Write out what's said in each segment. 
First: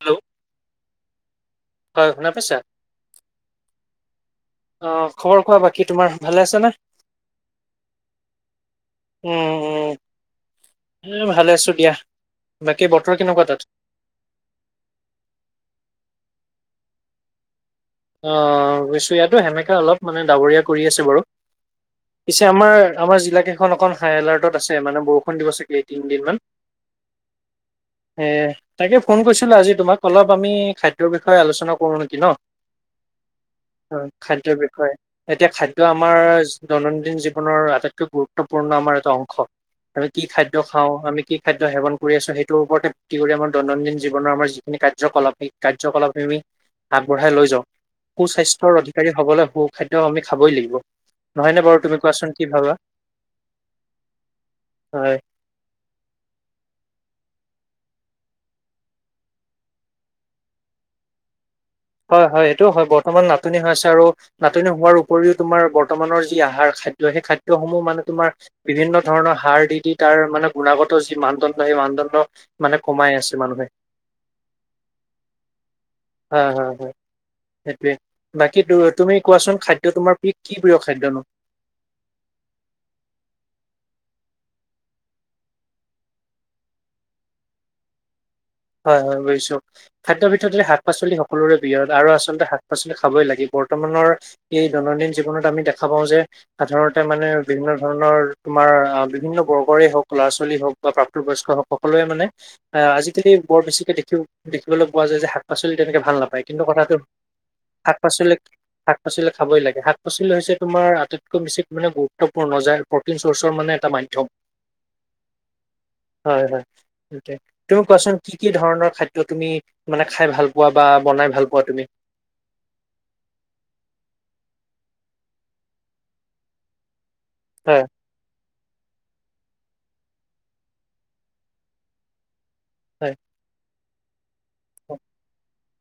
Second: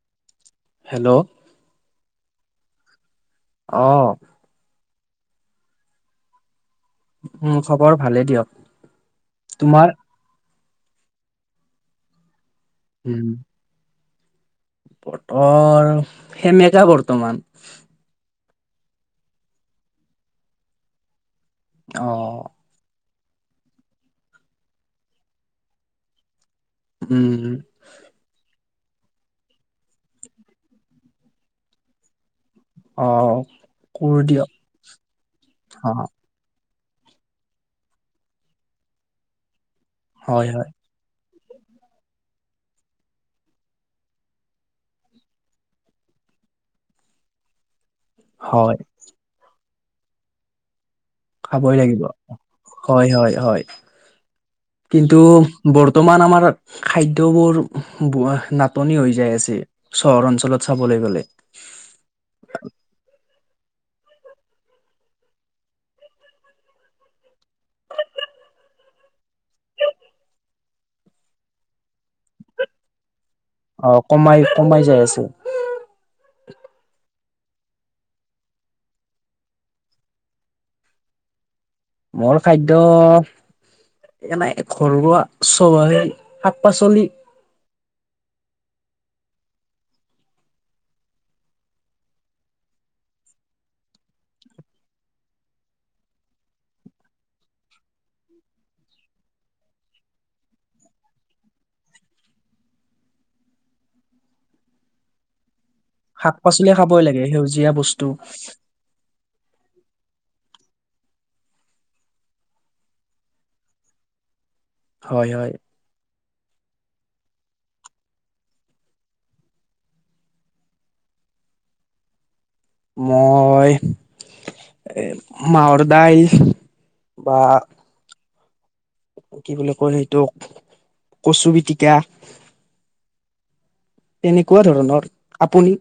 Hello hello শুনা পাইছা অ অ খবৰ খোৱা বাকী তোমাৰ ভালে আছে নে উম খবৰ ভালেই দিয়ক তোমাৰ হ ভালে আছো দিয়া বাকী বতৰ উম কেনেকুৱা তাত বতৰ সেমেকা বৰ্তমান [unintelligible] অ বছো ইয়াতো সেনেকাকাে অলপ মানে ডাৱৰীয়া কৰি আছে বাৰু অ [unintelligible] পিছে আমাৰ আমাৰ জিলা কেইখন অকন হাই এলাৰ্টত আছে মানে বৰষুণ দিব চাগে এই তিনদিন ম [unintelligible] উম তাকে ফোন কৰিছিলো আজি তোমাক অলপ আমি খাদ্যৰ বিষয়ে আলোচনা কৰো নেকি ন অ [unintelligible] হয় কৰো দিয়ক খাদ্যয়ৰ বিষয়ে এতিয়া খাদ্য অ আমাৰ দৈনন্দিন জীৱনৰ আটাইতকৈ গুৰুত্বপূৰ্ণ আমাৰ এটা অংশ আমি কি হয় খাদ্য হয় খাওঁ আমি কি খাদ্য সেৱন কৰি আছো সেইটোৰ ওপৰতে কৰি আমাৰ দৈনন্দিন জীৱনৰ আমাৰ যিখিনি কাৰ্যকলাপ সেই কাৰ্যকলাপ আমি আগবঢ়াই লৈ [unintelligible] য সু স্বাস্থ্যৰ হয় অধিকাৰী হবলৈ সু খাদ্য আমি খাবই লাগিব নহয়নে খাবই বাৰু তুমি লাগিব কোৱাচোন কি ভাবা হয় হয় হয় হয় কিন্তু বৰ্তমান আমাৰ খাদ্যবোৰ বোৱা নাটনি হৈ যাই আছে চহৰ অঞ্চলত চাবলৈ গ'লে হয় হয় এইটো হয় বৰ্তমান নাটনি হৈ আছে আৰু নাটনি হোৱাৰ উপৰিও তোমাৰ বৰ্তমানৰ যি আহাৰ খাদ্য সেই খাদ্যয় সমূহ মানে তোমাৰ বিভিন্ন ধৰণৰ সাৰ দি দি তাৰ মানে গুণাগত যি মানদণ্ড সেই মানদণ্ড মানে কমাই আছে মানুহে অ কমাই কমাই যাই আছে হয় হয় সেইটোৱে বাকী তুমি কোৱাচোন খাদ্য তোমাৰ কি প্ৰিয় খাদ্য নো মোৰ খাদ্য সেইকাৰণে ঘৰুৱা চ শাক পাচলি হয় হয় বুজিছো খাদ্য ভিতৰত শাক পাচলি সকলোৰে প্ৰিয় আৰু আচলতে শাক পাচলি খাবই লাগে বৰ্তমানৰ এই দৈনন্দিন জীৱনত আমি দেখা পাওঁ যে সাধাৰণতে মানে বিভিন্ন ধৰণৰ তোমাৰ আহ বিভিন্ন বৰ্গৰে হওক ল'ৰা ছোৱালী হওক বা প্ৰাপ্ত বয়স্ক হওক সকলোৱে মানে আহ আজিকালি [unintelligible] বৰ বেছিকে দেখি দেখিবলৈ পোৱা যায় যে শাক পাচলি তেনেকে ভাল শাক নাপায় কিন্তু পাচলি কথাটো খাবই লাগে সেউজীয়া শাক বস্তু পাচলি শাক পাচলি খাবই লাগে শাক পাচলি হৈছে তোমাৰ আটাইতকৈ বেছি মানে গুৰুত্বপূৰ্ণ যে প্ৰটিন চ'ৰ্চৰ মানে এটা মাধ্যম [unintelligible] হয় হয় হয় হয় কি কি ধৰণৰ খাদ্য তুমি মানে খাই ভাল পোৱা বা বনাই ভাল পোৱা তুমি মই এ মাৱৰ দাইল বা হয় কি বুলি কয় সেইটো কচু পিটিকা হয় তেনেকুৱা ধৰণৰ আপুনি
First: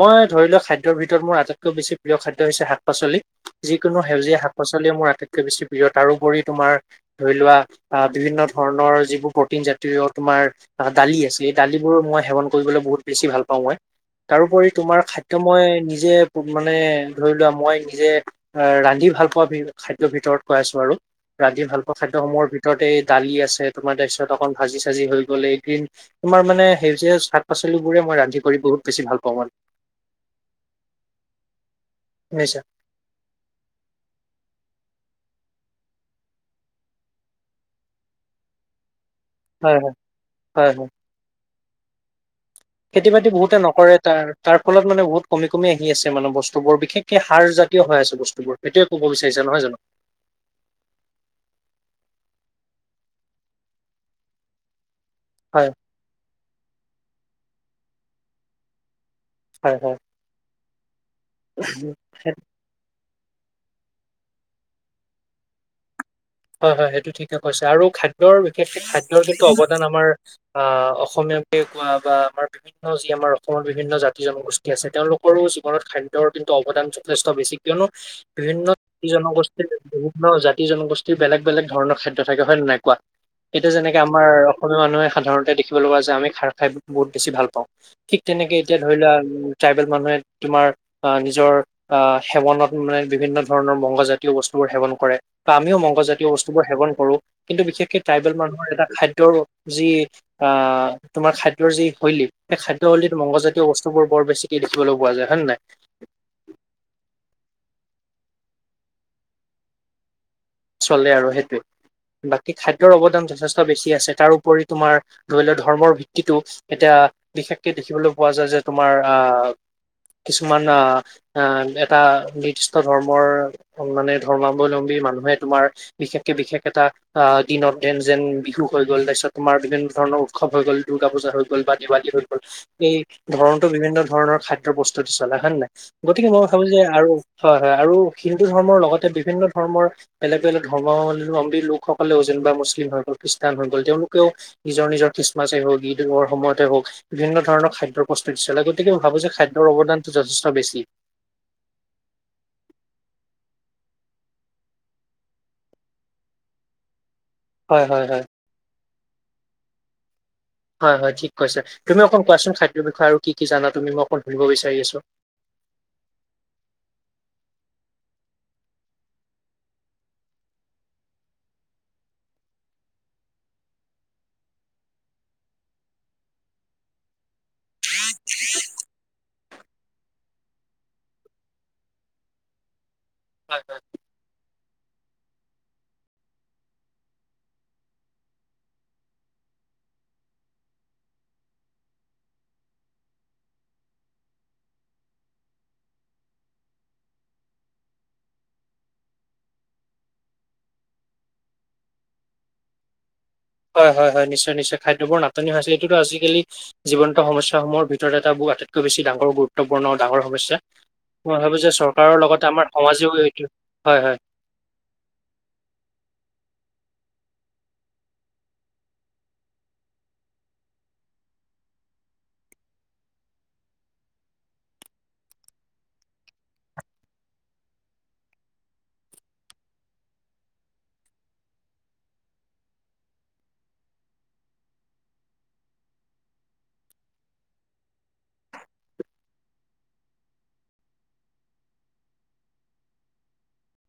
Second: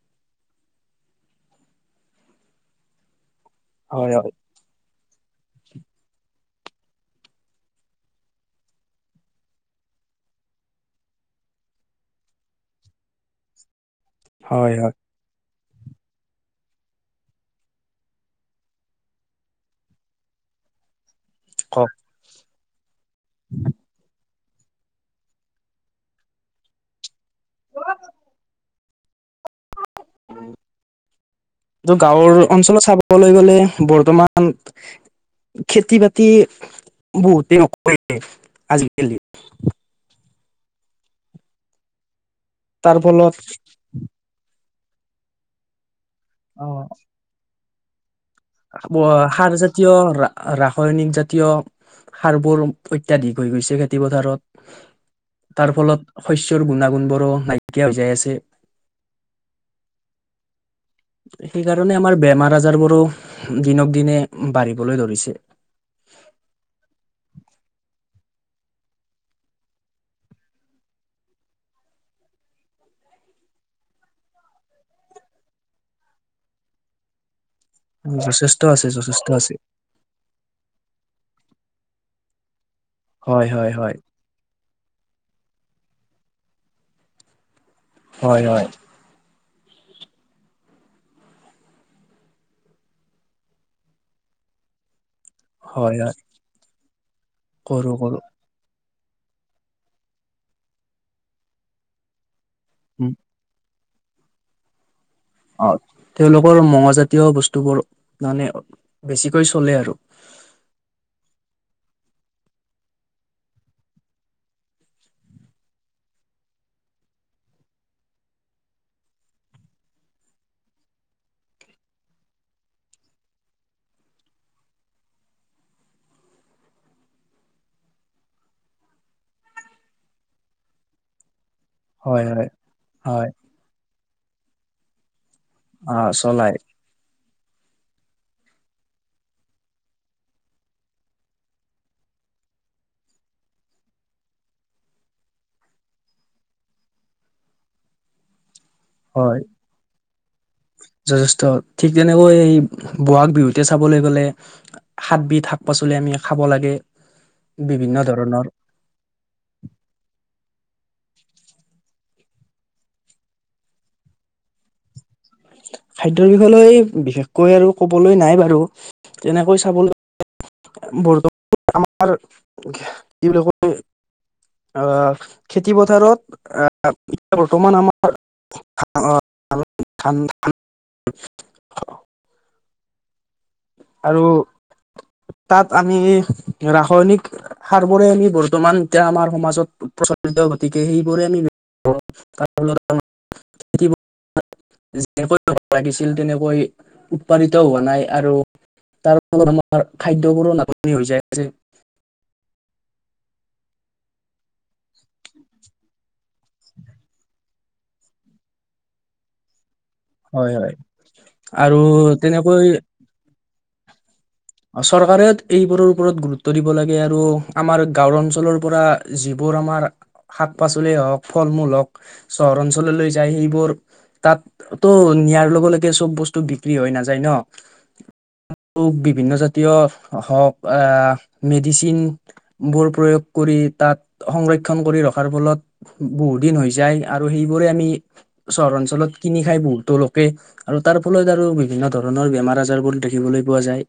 মই ধৰি লোৱা খাদ্যৰ ভিতৰত মোৰ আটাইতকৈ বেছি প্ৰিয় খাদ্য হৈছে শাক পাচলি [unintelligible] যিকোনো হয় হয় সেউজীয়া শাক পাচলি মোৰ আটাইতকৈ বেছি প্ৰিয় তাৰোপৰি তোমাৰ ধৰি লোৱা আহ বিভিন্ন ধৰণৰ যিবোৰ প্ৰটিন জাতীয় তোমাৰ দালি আছে এই দালিবোৰ মই সেৱন কৰিবলৈ বহুত বেছি ভাল পাওঁ মই তাৰোপৰি হয় হয় তোমাৰ খাদ্য মই নিজে মানে ধৰি লোৱা মই নিজে আহ ৰান্ধি ভাল পোৱা খাদ্য ৰ ভিতৰত কৈ আছো আৰু ৰান্ধি কওক ভালপোৱা খাদ্যসমূহৰ ভিতৰত ততেই [unintelligible] দালি আছে তোমাৰ তাছত [unintelligible] ন ভাজি চাজি হৈ গ'ল এই গ্ৰীণ তোমাৰ মানে সেউজীয়া শাক পাচলি বোৰে মই ৰান্ধি কৰি বহুত বেছি ভাল অ [unintelligible] উম কিন্তু গাঁৱৰ শুনিছা অঞ্চলত চাবলৈ গ'লে বৰ্তমান খেতি বাতি বহুতে নকৰে আজি হয় হয় হয় হয় তাৰ খেতি বাতি ফলত বহুতে নকৰে তাৰ তাৰ ফলত মানে বহুত কম কমি আহি আছে মানে বস্তু বোৰ বিশেষকে সাৰ জাতিঅ কিয় হৈ আছে বস্তু সাৰ জাতীয় ৰাসায়নিক জাতীয় সাৰ বোৰ ইত্যাদি হৈ গৈছে খেতি পথাৰত হয় তাৰ ফলত শস্যৰ গুণাগুণবোৰ নাইকিয়া হৈ যাই আছে হয় হয় সেইকাৰণে আমাৰ বেমাৰ আজাৰ বোৰো দিনক দিনে বাঢ়িবলৈ ধৰিছে হয় হয় সেইটো ঠিকে কৈছে আৰু খাদ্যৰ বিশেষকে খাদ্যৰ কিন্তু অৱদান আমাৰ আহ অসমীয়াকে কোৱা বা আমাৰ বিভিন্ন যি আমাৰ অসমৰ বিভিন্ন জাতি জনগোষ্ঠী আছে তেওঁলোকৰো জীৱনত খাদ্যৰ কিন্তু অৱদান যথেষ্ট বেছি কিয়নো যথেষ্ট বিভিন্ন আছে জাতি যথেষ্ট আছে জনগোষ্ঠীৰ বিভিন্ন জাতি জনগোষ্ঠী বেলেগ বেলেগ ধৰণৰ খাদ্য থাকে হয় নে নাই কোৱা হয় হয় এতিয়া হয় যেনেকে আমাৰ অসমীয়া মানুহে সাধাৰণতে দেখিব লগ পোৱা যে আমি [unintelligible] খাৰ খাই বহুত বেছি ভাল পাওঁ ঠিক হয় তেনেকে হয় এতিয়া ধৰি লোৱা আৰু ট্ৰাইবেল মানুহে তোমাৰ নিজৰ সেৱনত মানে বিভিন্ন ধৰণৰ মংগজাতীয় বস্তুবোৰ সেৱন কৰে [unintelligible] ত আমিও মং হয় [unintelligible] হয় জাতীয় বস্তুবোৰেন কৰু [unintelligible] কিন্তু কৰো বিশেষকে কৰো ট্ৰাইবেল মানুহৰ এটা [unintelligible] খাদ্যৰ যি আ তোমাৰ খাদ্য ৰ যি শৈলী এই উম খাদ্যশলীত মংগজাতীয় অৱস্থ [unintelligible] ব্তুব বৰ বেছি কি দেখিবলৈ পোৱা যায় [unintelligible] অ তেওঁলোকৰ মঙজাতীয় বস্তুবোৰ মানে বেছিকৈ চলে আৰু চলে আৰু সেইটোৱে বাকী খাদ্যৰ অৱদান যথেষ্ট বেছি আছে তাৰপৰি তোমাৰ ধৰি লোৱা ধৰ্মৰ ভিত্তিটো এতিয়া বিশেষকে দেখিবলৈ পোৱা যায় যে তোমাৰ আহ কিছুমান আহ আহ এটা নিৰ্দিষ্ট ধৰ্মৰ মানে ধৰ্মাৱলম্বী মানুহে তোমাৰ বিশেষকে বিশেষ এটা অ দিনত যেন যেন বিহু হৈ গ'ল তাৰপিছত তোমাৰ বিভিন্ন ধৰণৰ উৎসৱ হৈ গ'ল দুৰ্গা পূজা হৈ গ'ল গল বা দেৱালী হৈ হয় গ'ল হয় এই হয় ধৰণটো বিভিন্ন [unintelligible] ধৰণৰ খাদ্য প্ৰস্তুত দি চলা হয় নে নাই অ গতিকে মই চলাই ভাবো যে আৰু হয় হয় আৰু হিন্দু ধৰ্মৰ লগতে বিভিন্ন ধৰ্মৰ বেলেগ বেলেগ ধৰ্মাৱলম্বী লোকসকলেও যেনিবা মুছলিম হৈ গল খ্ৰীষ্টান হৈ গ'ল তেওঁলোকেও নিজৰ নিজৰ খ্ৰীষ্টমাছেই হওক ঈদৰ সময়তে হওক বিভিন্ন ধৰণৰ খাদ্য প্ৰস্তুত দিছিল [unintelligible] হয় যথেষ্ট ঠিক তেনেকৈ এই বহাগ বিহু তেতিয়া চাবলৈ গ'লে হাতবিধ শাক পাচলি আমি খাব লাগে হয় বিভিন্ন হয় হয়। ধৰণৰ [inaudible] হয় হয় ঠিক কৈছে তুমি অকণ কোৱাচোন খাদ্যৰ বিষয়ে আৰু কি কি জানা তুমি মই অকণ ধুৰিব বিচাৰি আছো। খাদ্যৰ বিষয় লৈ বিশেষকৈ আৰু কবলৈ নাই বাৰু তেনেকৈ চাবলৈ বৰ্তমান আমাৰ কি বুলি কয় আহ খেতি পথাৰত আহ এ বৰ্তমান আমাৰ ধ হয় হয় আৰু তাত আমি ৰাসায়নিক সাৰ বোৰে আমি বৰ্তমান এতিয়া আমাৰ সমাজত প্ৰচলিত গতিকে সেইবোৰে আমিত যেনে লাগিছিল তেনেকৈ উৎপাদিত হোৱা নাই আৰু তাৰ ফলত আমাৰ খাদ্যবোৰো নাটনি হৈ যায় যে হয় হয় হয় নিশ্চয় নিশ্চয় খাদ্যবোৰ নাটনি হৈছে এইটোতো আজিকালি। জীৱন্ত সমস্যা সমূৰ ভিতৰত এটা বু আটাইতকৈ বছ ডাঙৰ গুৰুত্ব পূৰ্ণ ডাঙৰ হয় সমস্যা হয়। মই ভাবোঁ যে আৰু চৰকাৰৰ লগতে তেনেকৈ আমাৰ সমাজেও এইটো হয় হয়। চৰকাৰে এইবোৰৰ ওপৰত গুৰুত্ব দিব লাগে আৰু আমাৰ গাঁওৰ অঞ্চলৰ পৰা যিবোৰ আমাৰ শাক পাচলিয় হওক ফল মূল হওক চহৰ অঞ্চললৈ যায় সেইবোৰ তাততো নিয়াৰ লগে লগে চব বস্তু বিক্ৰী হৈ নাযায় ন আৰু বিক বিভিন্ন জাতীয় হওক আ মেডিচিন বোৰ প্ৰয়োগ কৰি তাত সংৰক্ষণ কৰি ৰখাৰ ফলত বহু দিন হৈ যায় আৰু সেইবোৰে আমি চহৰ অঞ্চলত কিনি খাই বহুতো লোকে আৰু তাৰ ফলত আৰু বিভিন্ন ধৰণৰ বেমাৰ আজাৰবোৰ দেখিবলৈ পোৱা যায়।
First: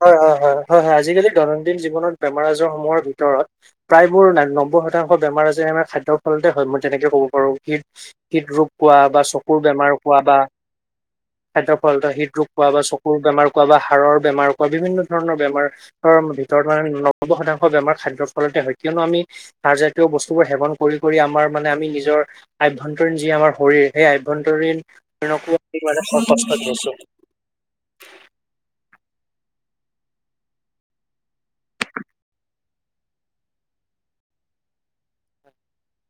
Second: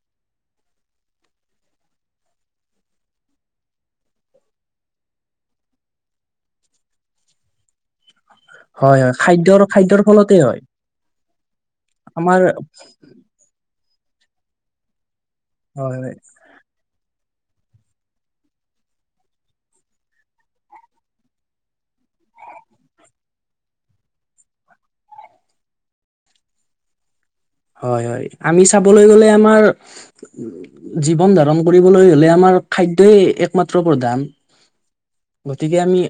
হয় হয় হয় হয় হয় আজিকালি দৈনন্দিন জীৱনত বেমাৰ আজাৰ সমূহৰ ভিতৰত প্ৰায় মোৰ নব্বৈ শতাংশ বেমাৰ আজাৰে আমাৰ খাদ্যৰ ফলতে হয় মই তেনেকে ক'ব পাৰোঁ কি হৃদৰোগ কোৱা হয় হয় বা চকুৰ খাদ্যৰ বেমাৰ খাদ্যৰ কোৱা ফলতে বা হয় খাদ্যৰ ফলত আমাৰ হৃদৰোগ পোৱা বা চকুৰ বেমাৰ কোৱা বা হা়ড়ৰ বেমাৰ অ বিভিন্ন ধৰণৰ বেমাৰ হয় হয় ভিতৰত মানে, সৰ্ব শতাংশ বেমাৰ খাদ্যৰ ফলতে হয় কিয়নো আমি হাৰজাতীয় বস্তুবোৰ সেৱন কৰি কৰি আমাৰ মানে আমি নিজৰ অভ্যন্তৰীণ যি আমাৰ শৰীৰ সেই আভ্যন্তৰীণ শৰণকো [unintelligible] হয় হয় আমি চাবলৈ গলে আমাৰ জীৱন ধাৰণ কৰিবলৈ হলে আমাৰ খাদ্যয়ই একমাত্ৰ প্ৰধান গতিকে আমি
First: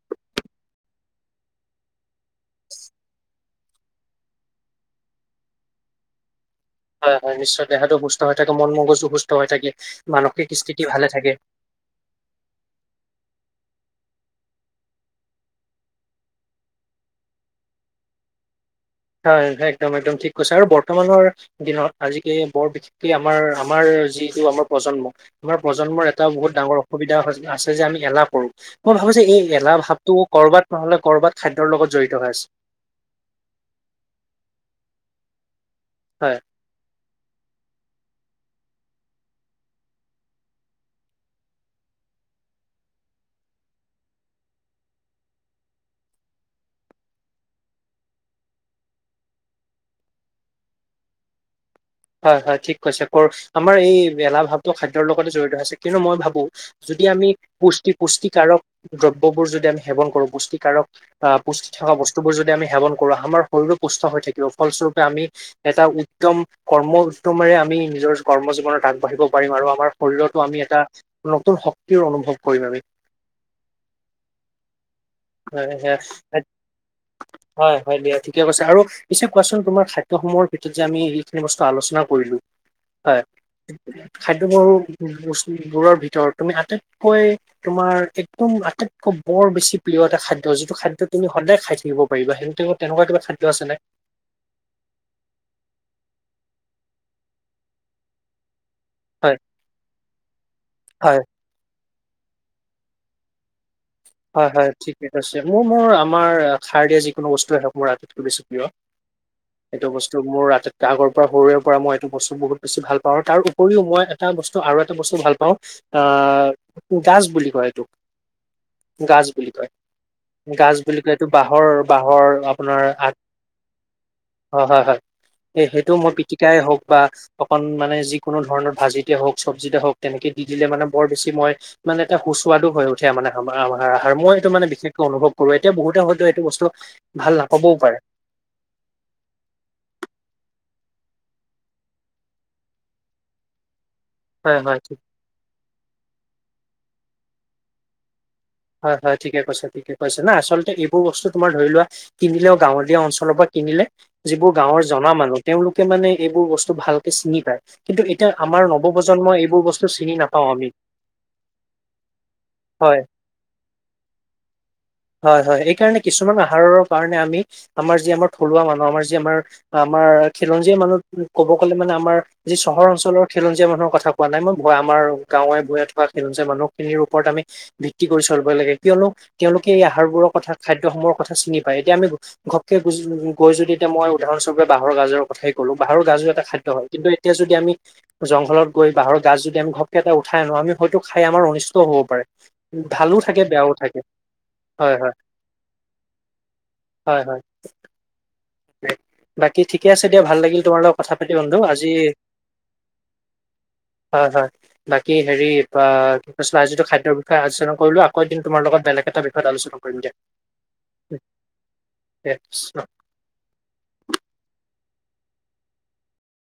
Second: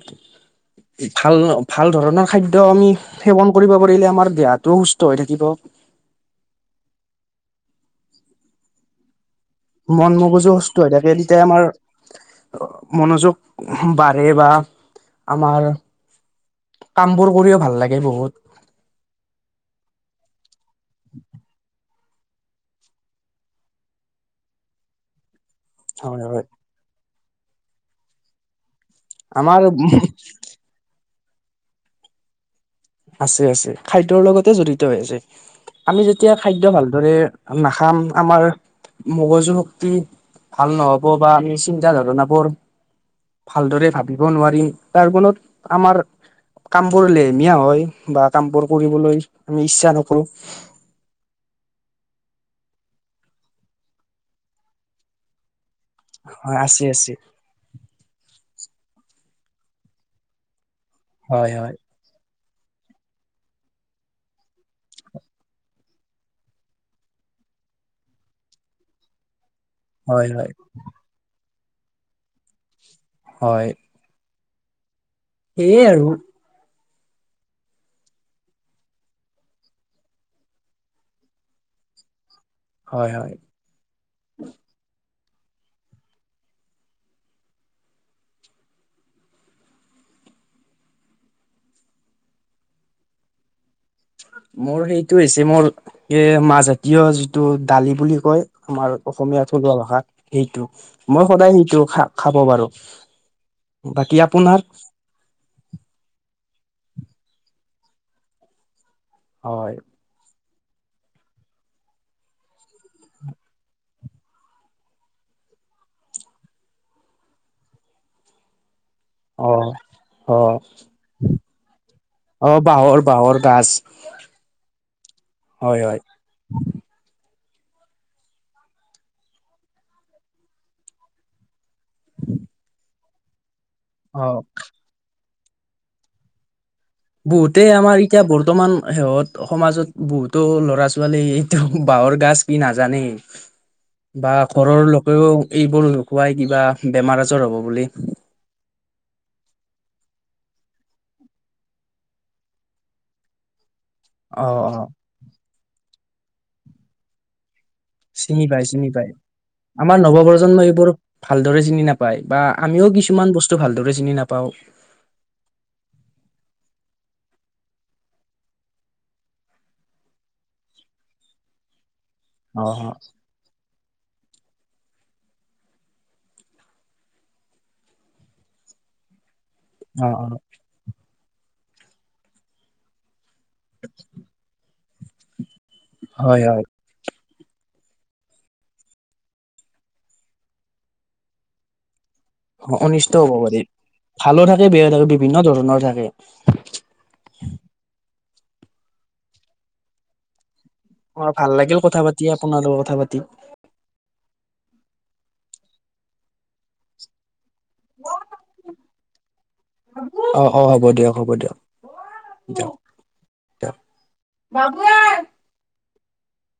ভাল ভাল ধৰণৰ খাদ্য আমি সেৱন কৰিব পাৰিলে আমাৰ দেহাটো সুস্থ হৈ থাকিব। হয় হয় নিশ্চয় দেহাটো সুস্থ হৈ থাকে মন মগজো সুস্থ হৈ থাকে মন মানসিক মগজু সুস্থ স্থিতি হৈ ভালে থাকে তেতিয়া আমাৰ মনোযোগ বাঢ়ে বা আমাৰ কামবোৰ কৰিও ভাল লাগে বহুত। হয় একদম একদম ঠিক কৈছে আৰু বৰ্তমানৰ দিনত আজিকালি বৰ বিশেষকৈ আমাৰ আমাৰ যিটো আমাৰ প্ৰজন্ম আমাৰ প্ৰজন্ম হয় এটা হয় বহুত ডাঙৰ অসুবিধা হয়। আছে যে আমি এলাহ কৰো। মই ভাবো যে এই আমাৰ এলাহ ভাৱটো কৰবাত নহ'লে কৰবাত খাদ্যৰ লগত জড়িত হৈ আছে। আছে আছে খাদ্যয়ৰ লগতে জড়িত হৈ আছে। আমি যেতিয়া হয় খাদ্য ভালদৰে নাখাম আমাৰ মগজু শক্তি ভাল নহব বা আমি চিন্তা ধাৰণাবোৰ ভালদৰে ভাবিব নোৱাৰিম তাৰ ফলত আমাৰ কামবোৰ লেহমীয়া হয়। বা কামবোৰ কৰিবলৈ আমি ইচ্ছা নকৰো। হয় হয় ঠিক কৈছে ক্ৰচ আমাৰ এই মেলা ভাৱটো খাদ্যৰ লগতে জড়িত আছে। কিয়নো মই ভাবো হয় আছে যদি আছে আমি পুষ্টি পুষ্টিকাৰক দব্য ক'বোৰ যদি আমি সেৱন কৰোঁ পুষ্টীকাৰক পা হয় পুষ্টি হয় থকা বস্তুবোৰ যদি আমি সেৱন কৰো আমাৰ শৰীৰো সুস্থ হৈ থাকিব ফলস্বৰূপে আমি এটা উদ্যম কৰ্ম উদ্যমেৰে আমি নিজৰ কৰ্ম জীৱনত আগবাঢ়িব পাৰিম আৰু আমাৰ হয় শৰীৰতো হয় আমি এটা নতুন শক- ক্তিৰ অনুভৱ কৰিম আমি। হয় হয় সেয়ে আৰু [unintelligible] হয় হয় দিয়া ঠিকে কৈছে আৰু পিছে কোৱাচোন তোমাৰ খাদ্য সমূহৰ ভিতৰত যে আমি যিখিনি বস্তু আলোচনা কৰিলো হয় খাদ্য বৰু [unintelligible] বস্তু বোৰৰ ভিতৰত তুমি আটাইতকৈ তোমাৰ একদম আটাইতকৈ বৰ বেছি প্ৰিয় এটা খাদ্য যিটো খাদ্য তুমি সদায় খাই থাকিব পাৰিবা সেই তেনেকুৱা কিবা খাদ্য আছেনে মোৰ সেইটো হৈছে মোৰ এ মাহ জাতীয় যিটো দালি বুলি কয় [unintelligible] আমাৰ হয়। অসমীয়া থলুৱা ভাষাত সেইটো হয়, মই সদায় সেইটো খাম খাব বাৰু হয় হয় ঠিকে কৈছে মোৰ মোৰ আমাৰ [unintelligible] সাৰ দিয়া যিকোনো বস্তু এটা মোৰ আটাইতকৈ বেছি প্ৰিয় হয় সেইটো বস্তু মোৰ ৰাতি আগৰ পৰা সৰুৰে পৰা মই এইটো বস্তু বহুত বেছি ভাল পাওঁ আৰু তাৰ উপৰিও মই এটা বস্তু আৰু এটা বস্তু ভাল পাওঁ আ গাজ বুলি কয় এইটোক [unintelligible] গাজ অ বুলি কয় অ গাজ বুলি কয় এইটো বাঁহৰ বাঁহৰ অ আপোনাৰ বাঁহৰ আগ বাঁহৰ গাজ হয় হয় হয় এই হয় সেইটো হয় মই পিটিকাই হওক বা অকন মানে যিকোনো ধৰণৰ ভাজিতে হওক চব্জিতে হওক তেনেকে দি দিলে মানে বৰ বেছি মই মানে এটা সুস্বাদো হৈ উঠে মানে খাবা আমাৰ [unintelligible] আৰ আহাৰ অ মই এইটো মানে বেছিকে খাওঁ [unintelligible] কৰো এতিয়া বহুতে হয়তো এইটো বস্তু ভাল বহুতেই নাপাবও পাৰে আমাৰ এতিয়া বৰ্তমান শেহত সমাজত বহুতো ল'ৰা ছোৱালী এইটো বাঁহৰ গাজ কি নাজানেই বা হয় হয় ঘৰৰ ঠিক লোকেও এইবোৰ নুখুৱাই কিবা বেমাৰ আজাৰ হ'ব বুলি হয় হয় ঠিকে কৈছে ঠিকে কৈছে না আচলতে এইবোৰ বস্তু তোমাৰ ধৰি লোৱা কিনিলেও গাঁৱলীয়া অঞ্চলৰ পৰা কিনিলে অ যিবোৰ অ গাঁৱৰ জনা মানুহ তেওঁলোকে মানে এইবোৰ বস্তু ভালকে চিনি পায় কিন্তু এতিয়া চিনি আমাৰ পাই চিনি পায় নৱপ্ৰজন্মই এইবোৰ বস্তু আমাৰ চিনি নাপাও নৱপ্ৰজন্ম আমি এইবোৰ ভালদৰে চিনি নাপায় বা আমিও হয় কিছু হয় এই কাৰণে কিছুমান আহাৰৰ কাৰণে আমি আমাৰ যি আমাৰ থলুৱা মানুহ আমাৰ যি আমাৰ আমাৰ খিলঞ্জীয়া মানুহ ক'ব গ'লে মানে আমাৰ যি অ চহৰ অঞ্চলৰ খিলঞ্জীয়া মানুহৰ কথা কোৱা নাই মই আমাৰ [unintelligible] গাঁৱে ভূঞে থকা খিলঞ্জীয়া মানুহখিনিৰ ওপৰত আমি ভিত্তি কৰি চলিব লাগে কিয়নো তেওঁলোকে এই অ অ আহাৰবোৰৰ কথা খাদ্যসমূহৰ কথা চিনি পায়। এতিয়া আমি ঘপকে গৈ যদি, এতিয়া মই উদাহৰণস্বৰূপে বাঁহৰ গাজৰ কথাই কলো। বাহৰ গাজু এটা খাদ্য হয়। কিন্তু, তেতিয়া যদি আমি জংঘলত গৈ বাহৰ গাজ যদি আমি ঘপকে এটা উঠাই আনো, আমি হয়তো খাই আমাৰ অনিষ্টও হ'ব পাৰে। ভালো অনিষ্ট হব থাকে পাৰি। বেয়াও থাকে ভালো থাকে, বেয়া হয় থাকে হয় বিভিন্ন ধৰণৰ থাকে। বাকি ঠিকে আছে দিয়া, ভাল লাগিল। তোমাৰ লগত কথা অ পাতি ভাল বন্ধু। লাগিল আজি কথা পাতি আপোনাৰ লগত কথা পাতি হয়, হয় বাকী হেৰি বা আ যিটো খাদ্যৰ [unintelligible] আলোচনা কৰিলোঁ। আকৌ এদিন তোমাৰ লগত বেলেগ এটা বিষয়ত আলোচনা কৰিম অ অ হ'ব দিয়ক হ'ব দিয়া। বাবু [unintelligible]